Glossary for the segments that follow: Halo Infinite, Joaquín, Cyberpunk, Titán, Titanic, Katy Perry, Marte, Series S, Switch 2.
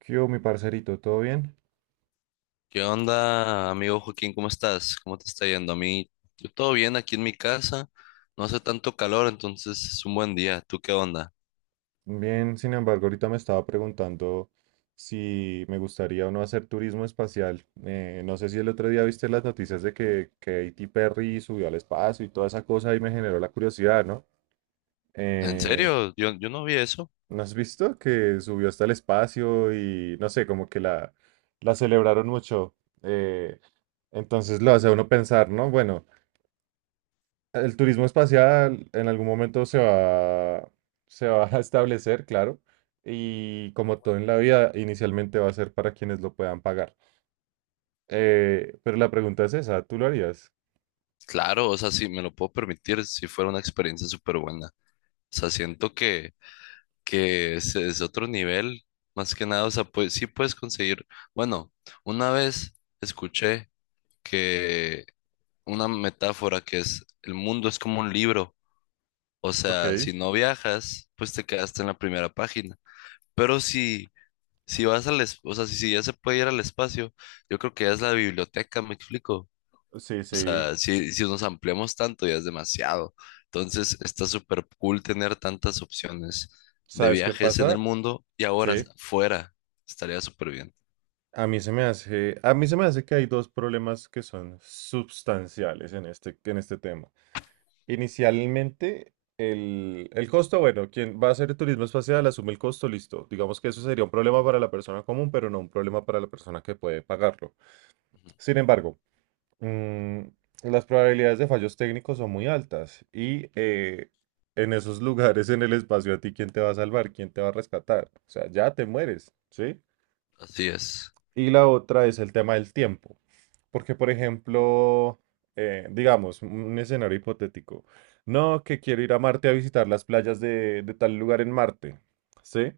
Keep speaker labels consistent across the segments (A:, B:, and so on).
A: ¿Qué hubo, mi parcerito? ¿Todo bien?
B: ¿Qué onda, amigo Joaquín? ¿Cómo estás? ¿Cómo te está yendo? Yo todo bien aquí en mi casa. No hace tanto calor, entonces es un buen día. ¿Tú qué onda?
A: Bien, sin embargo, ahorita me estaba preguntando si me gustaría o no hacer turismo espacial. No sé si el otro día viste las noticias de que Katy Perry subió al espacio y toda esa cosa y me generó la curiosidad, ¿no?
B: ¿En
A: Eh,
B: serio? Yo no vi eso.
A: ¿No has visto que subió hasta el espacio y no sé, como que la celebraron mucho? Eh, entonces lo hace a uno pensar, ¿no? Bueno, el turismo espacial en algún momento se va a establecer, claro, y como todo en la vida, inicialmente va a ser para quienes lo puedan pagar. Pero la pregunta es esa, ¿tú lo harías?
B: Claro, o sea, si me lo puedo permitir si fuera una experiencia súper buena. O sea, siento que es otro nivel, más que nada. O sea, pues sí puedes conseguir. Bueno, una vez escuché que una metáfora que es el mundo es como un libro. O
A: Ok,
B: sea, si no viajas, pues te quedaste en la primera página. Pero si vas o sea, si ya se puede ir al espacio, yo creo que ya es la biblioteca, me explico.
A: sí,
B: O
A: sí.
B: sea, si nos ampliamos tanto, ya es demasiado. Entonces, está súper cool tener tantas opciones de
A: ¿Sabes qué
B: viajes en el
A: pasa?
B: mundo y ahora
A: Sí.
B: fuera. Estaría súper bien.
A: A mí se me hace que hay dos problemas que son sustanciales en este tema. Inicialmente, el costo, bueno, quien va a hacer turismo espacial asume el costo, listo. Digamos que eso sería un problema para la persona común, pero no un problema para la persona que puede pagarlo.
B: Ujú.
A: Sin embargo, mm, las probabilidades de fallos técnicos son muy altas y en esos lugares en el espacio, ¿a ti quién te va a salvar? ¿Quién te va a rescatar? O sea, ya te mueres, ¿sí?
B: Así es.
A: Y la otra es el tema del tiempo. Porque, por ejemplo, digamos, un escenario hipotético. No, que quiero ir a Marte a visitar las playas de tal lugar en Marte. ¿Sí?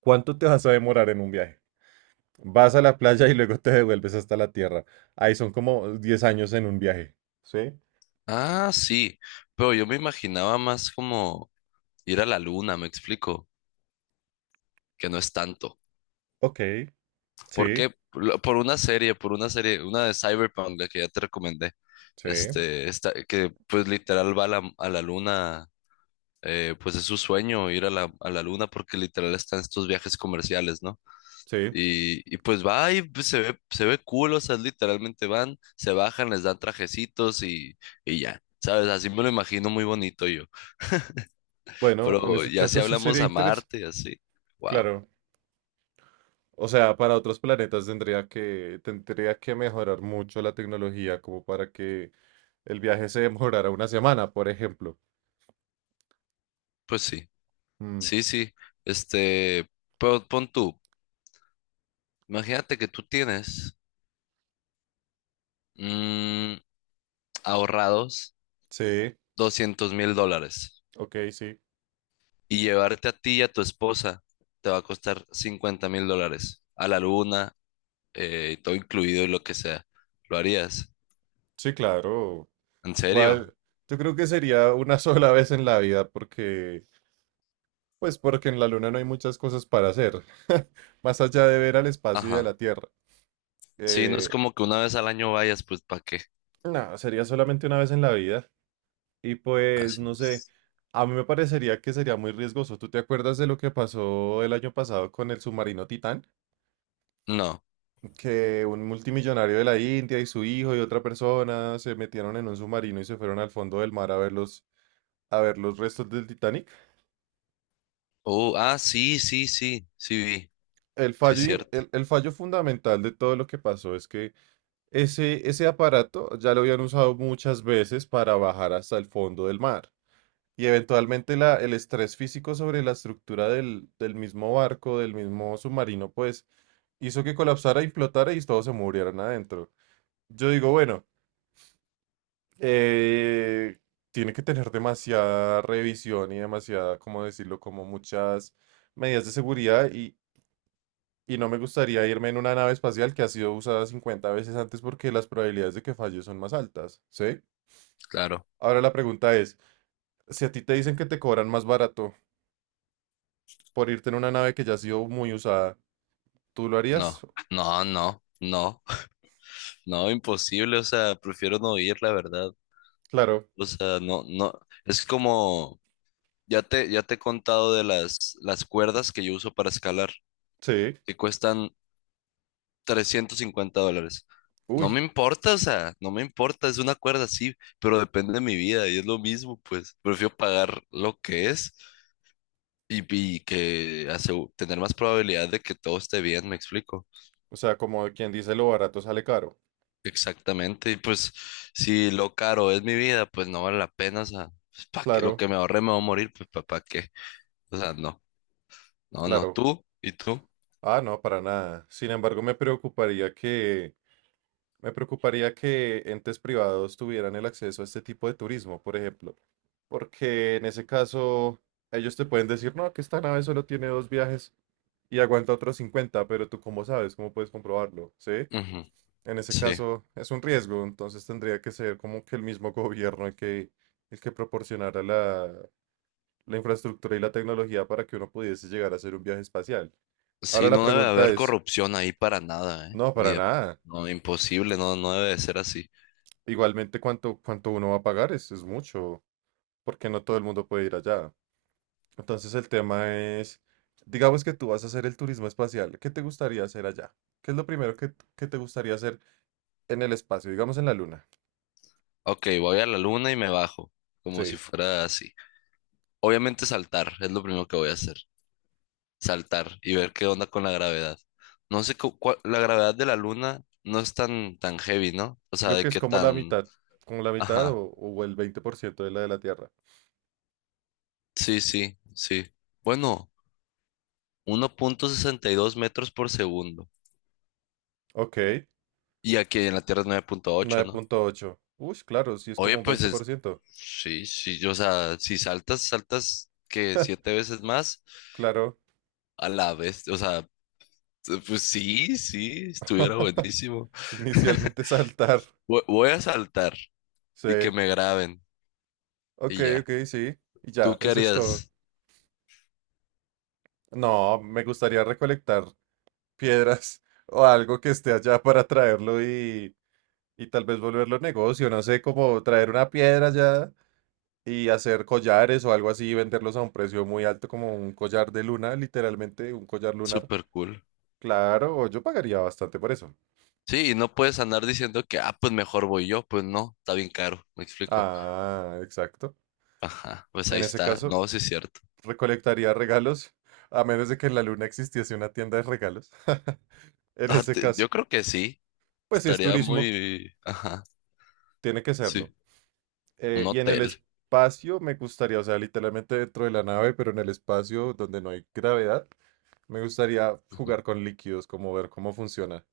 A: ¿Cuánto te vas a demorar en un viaje? Vas a la playa y luego te devuelves hasta la Tierra. Ahí son como 10 años en un viaje. ¿Sí?
B: Ah, sí. Pero yo me imaginaba más como ir a la luna, me explico, que no es tanto.
A: Ok.
B: ¿Por
A: Sí.
B: qué? Por una serie, una de Cyberpunk, la que ya te recomendé.
A: Sí.
B: Esta, que pues literal va a la luna, pues es su sueño ir a la luna porque literal está en estos viajes comerciales, ¿no?
A: Sí.
B: Y pues va y pues, se ve cool, o sea, literalmente van, se bajan, les dan trajecitos y ya, ¿sabes? Así me lo imagino muy bonito yo.
A: Bueno, en
B: Pero
A: ese
B: ya si
A: caso sí
B: hablamos
A: sería
B: a
A: interesante.
B: Marte y así, wow,
A: Claro. O sea, para otros planetas tendría que mejorar mucho la tecnología como para que el viaje se demorara una semana, por ejemplo.
B: pues sí,
A: Mm,
B: sí, sí, este, pero pon tú. Imagínate que tú tienes mm, ahorrados
A: sí,
B: $200,000
A: ok, sí.
B: y llevarte a ti y a tu esposa te va a costar $50,000 a la luna, todo incluido y lo que sea. ¿Lo harías?
A: Sí, claro.
B: ¿En serio?
A: Igual, yo creo que sería una sola vez en la vida pues porque en la Luna no hay muchas cosas para hacer, más allá de ver al espacio y a
B: Ajá.
A: la Tierra.
B: Sí, no es
A: Eh,
B: como que una vez al año vayas, pues ¿para qué?
A: no, sería solamente una vez en la vida. Y pues,
B: Así
A: no sé,
B: es.
A: a mí me parecería que sería muy riesgoso. ¿Tú te acuerdas de lo que pasó el año pasado con el submarino Titán?
B: No.
A: Que un multimillonario de la India y su hijo y otra persona se metieron en un submarino y se fueron al fondo del mar a ver los, restos del Titanic.
B: Oh, ah, sí, sí, sí, sí vi.
A: El
B: Sí es
A: fallo,
B: cierto.
A: el fallo fundamental de todo lo que pasó es que ese aparato ya lo habían usado muchas veces para bajar hasta el fondo del mar. Y eventualmente el estrés físico sobre la estructura del mismo barco, del mismo submarino, pues hizo que colapsara y flotara y todos se murieran adentro. Yo digo, bueno, eh, tiene que tener demasiada revisión y demasiada, ¿cómo decirlo? Como muchas medidas de seguridad y no me gustaría irme en una nave espacial que ha sido usada 50 veces antes porque las probabilidades de que falle son más altas, ¿sí?
B: Claro.
A: Ahora la pregunta es, si a ti te dicen que te cobran más barato, por irte en una nave que ya ha sido muy usada. ¿Tú lo harías?
B: No, no, no, no. No, imposible, o sea, prefiero no ir, la verdad.
A: Claro,
B: O sea, no, no, es como, ya te he contado de las cuerdas que yo uso para escalar,
A: sí.
B: que cuestan $350. No
A: Uy,
B: me importa, o sea, no me importa, es una cuerda, sí, pero depende de mi vida y es lo mismo, pues prefiero pagar lo que es y que asegu- tener más probabilidad de que todo esté bien, me explico.
A: o sea, como quien dice lo barato sale caro.
B: Exactamente, y pues si lo caro es mi vida, pues no vale la pena, o sea, pues, ¿para qué? Lo
A: Claro,
B: que me ahorré me va a morir, pues ¿para qué? O sea, no. No, no,
A: claro.
B: tú y tú.
A: Ah, no, para nada. Sin embargo, me preocuparía que entes privados tuvieran el acceso a este tipo de turismo, por ejemplo. Porque en ese caso, ellos te pueden decir, no, que esta nave solo tiene dos viajes y aguanta otros 50, pero tú cómo sabes, cómo puedes comprobarlo, ¿sí?
B: Ujú.
A: En ese
B: Sí,
A: caso es un riesgo, entonces tendría que ser como que el mismo gobierno el que proporcionara la infraestructura y la tecnología para que uno pudiese llegar a hacer un viaje espacial.
B: sí,
A: Ahora la
B: no debe
A: pregunta
B: haber
A: es,
B: corrupción ahí para nada, ¿eh?
A: no,
B: Ni
A: para
B: de-
A: nada.
B: No, imposible, no, no debe de ser así.
A: Igualmente, ¿ cuánto uno va a pagar? Es mucho, porque no todo el mundo puede ir allá. Entonces el tema es, digamos que tú vas a hacer el turismo espacial, ¿qué te gustaría hacer allá? ¿Qué es lo primero que te gustaría hacer en el espacio, digamos en la luna?
B: Ok, voy a la luna y me bajo, como si
A: Sí.
B: fuera así. Obviamente saltar, es lo primero que voy a hacer, saltar y ver qué onda con la gravedad. No sé, la gravedad de la luna no es tan heavy, ¿no? O sea,
A: Creo
B: de
A: que es
B: qué tan...
A: como la mitad
B: Ajá,
A: o el 20% de la Tierra.
B: sí, sí, sí. Bueno, 1,62 m/s.
A: Ok,
B: Y aquí en la Tierra es 9,8,
A: nueve
B: ¿no?
A: punto ocho. Uy, claro, sí es
B: Oye,
A: como un
B: pues
A: veinte por ciento,
B: sí, sí, o sea, si saltas, saltas que siete veces más
A: Claro.
B: a la vez, o sea, pues sí, sí, estuviera buenísimo.
A: Inicialmente saltar.
B: Voy a saltar y que
A: Sí.
B: me graben
A: Ok,
B: y ya.
A: ok, sí. Y
B: ¿Tú
A: ya,
B: qué
A: eso es todo.
B: harías?
A: No, me gustaría recolectar piedras o algo que esté allá para traerlo y tal vez volverlo negocio. No sé, como traer una piedra ya y hacer collares o algo así y venderlos a un precio muy alto, como un collar de luna, literalmente un collar lunar.
B: Súper cool.
A: Claro, yo pagaría bastante por eso.
B: Sí, y no puedes andar diciendo que, ah, pues mejor voy yo, pues no, está bien caro, me explico.
A: Ah, exacto.
B: Ajá, pues ahí
A: En ese
B: está,
A: caso,
B: no, sí es cierto.
A: recolectaría regalos, a menos de que en la luna existiese una tienda de regalos. En
B: Ah,
A: ese caso,
B: yo creo que sí,
A: pues si es
B: estaría
A: turismo,
B: muy, ajá,
A: tiene que serlo.
B: sí, un
A: Y en el
B: hotel.
A: espacio me gustaría, o sea, literalmente dentro de la nave, pero en el espacio donde no hay gravedad, me gustaría jugar con líquidos, como ver cómo funciona.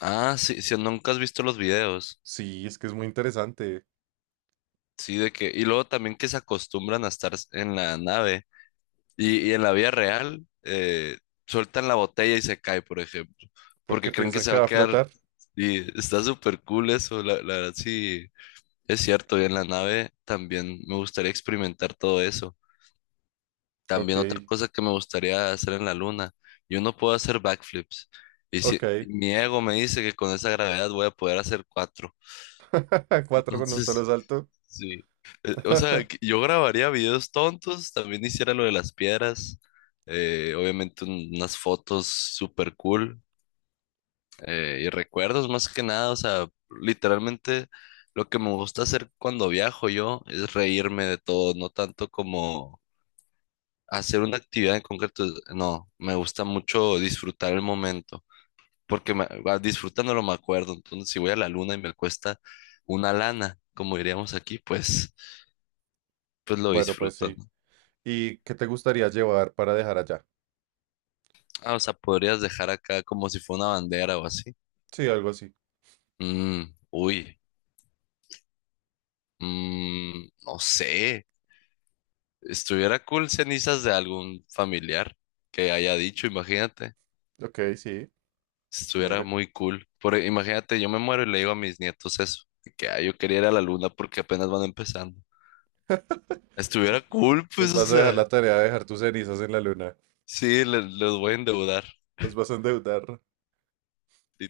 B: Ah, sí, sí, nunca has visto los videos.
A: Sí, es que es muy interesante.
B: Sí, de que. Y luego también que se acostumbran a estar en la nave. Y en la vida real, sueltan la botella y se cae, por ejemplo.
A: ¿Por qué
B: Porque creen que
A: piensan
B: se
A: que
B: va
A: va
B: a
A: a
B: quedar.
A: flotar?
B: Y está súper cool eso. La verdad, sí, es cierto. Y en la nave también me gustaría experimentar todo eso.
A: Ok,
B: También otra cosa que me gustaría hacer en la luna. Yo no puedo hacer backflips. Y
A: ok.
B: si y mi ego me dice que con esa gravedad voy a poder hacer cuatro.
A: Cuatro con un solo
B: Entonces.
A: salto.
B: Sí. O sea, que yo grabaría videos tontos, también hiciera lo de las piedras, obviamente unas fotos super cool, y recuerdos más que nada, o sea, literalmente lo que me gusta hacer cuando viajo yo es reírme de todo, no tanto como hacer una actividad en concreto, no, me gusta mucho disfrutar el momento, porque me, va, disfrutándolo me acuerdo, entonces si voy a la luna y me cuesta una lana, como diríamos aquí, pues, pues lo
A: Bueno, pues
B: disfruto.
A: sí. ¿Y qué te gustaría llevar para dejar allá?
B: Ah, o sea, podrías dejar acá como si fuera una bandera o así.
A: Sí, algo así.
B: Mm, uy, no sé. Estuviera cool cenizas de algún familiar que haya dicho, imagínate.
A: Ok, sí.
B: Estuviera
A: Mira.
B: muy cool. Imagínate, yo me muero y le digo a mis nietos eso, de que "Ah, yo quería ir a la luna porque apenas van empezando.
A: se-
B: Estuviera cool,
A: Les
B: pues, o
A: vas a dejar
B: sea."
A: la tarea de dejar tus cenizas en la luna.
B: Sí, los voy a endeudar,
A: Los vas a endeudar.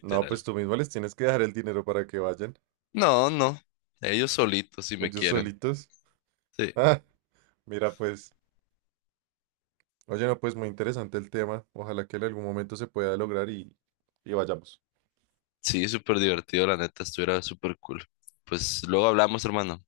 A: No, pues tú mismo les tienes que dejar el dinero para que vayan.
B: No, no. Ellos solitos si me
A: Ellos
B: quieren.
A: solitos.
B: Sí.
A: Ah, mira, pues. Oye, no, pues muy interesante el tema. Ojalá que en algún momento se pueda lograr y vayamos.
B: Sí, súper divertido, la neta, estuviera súper cool. Pues luego hablamos, hermano.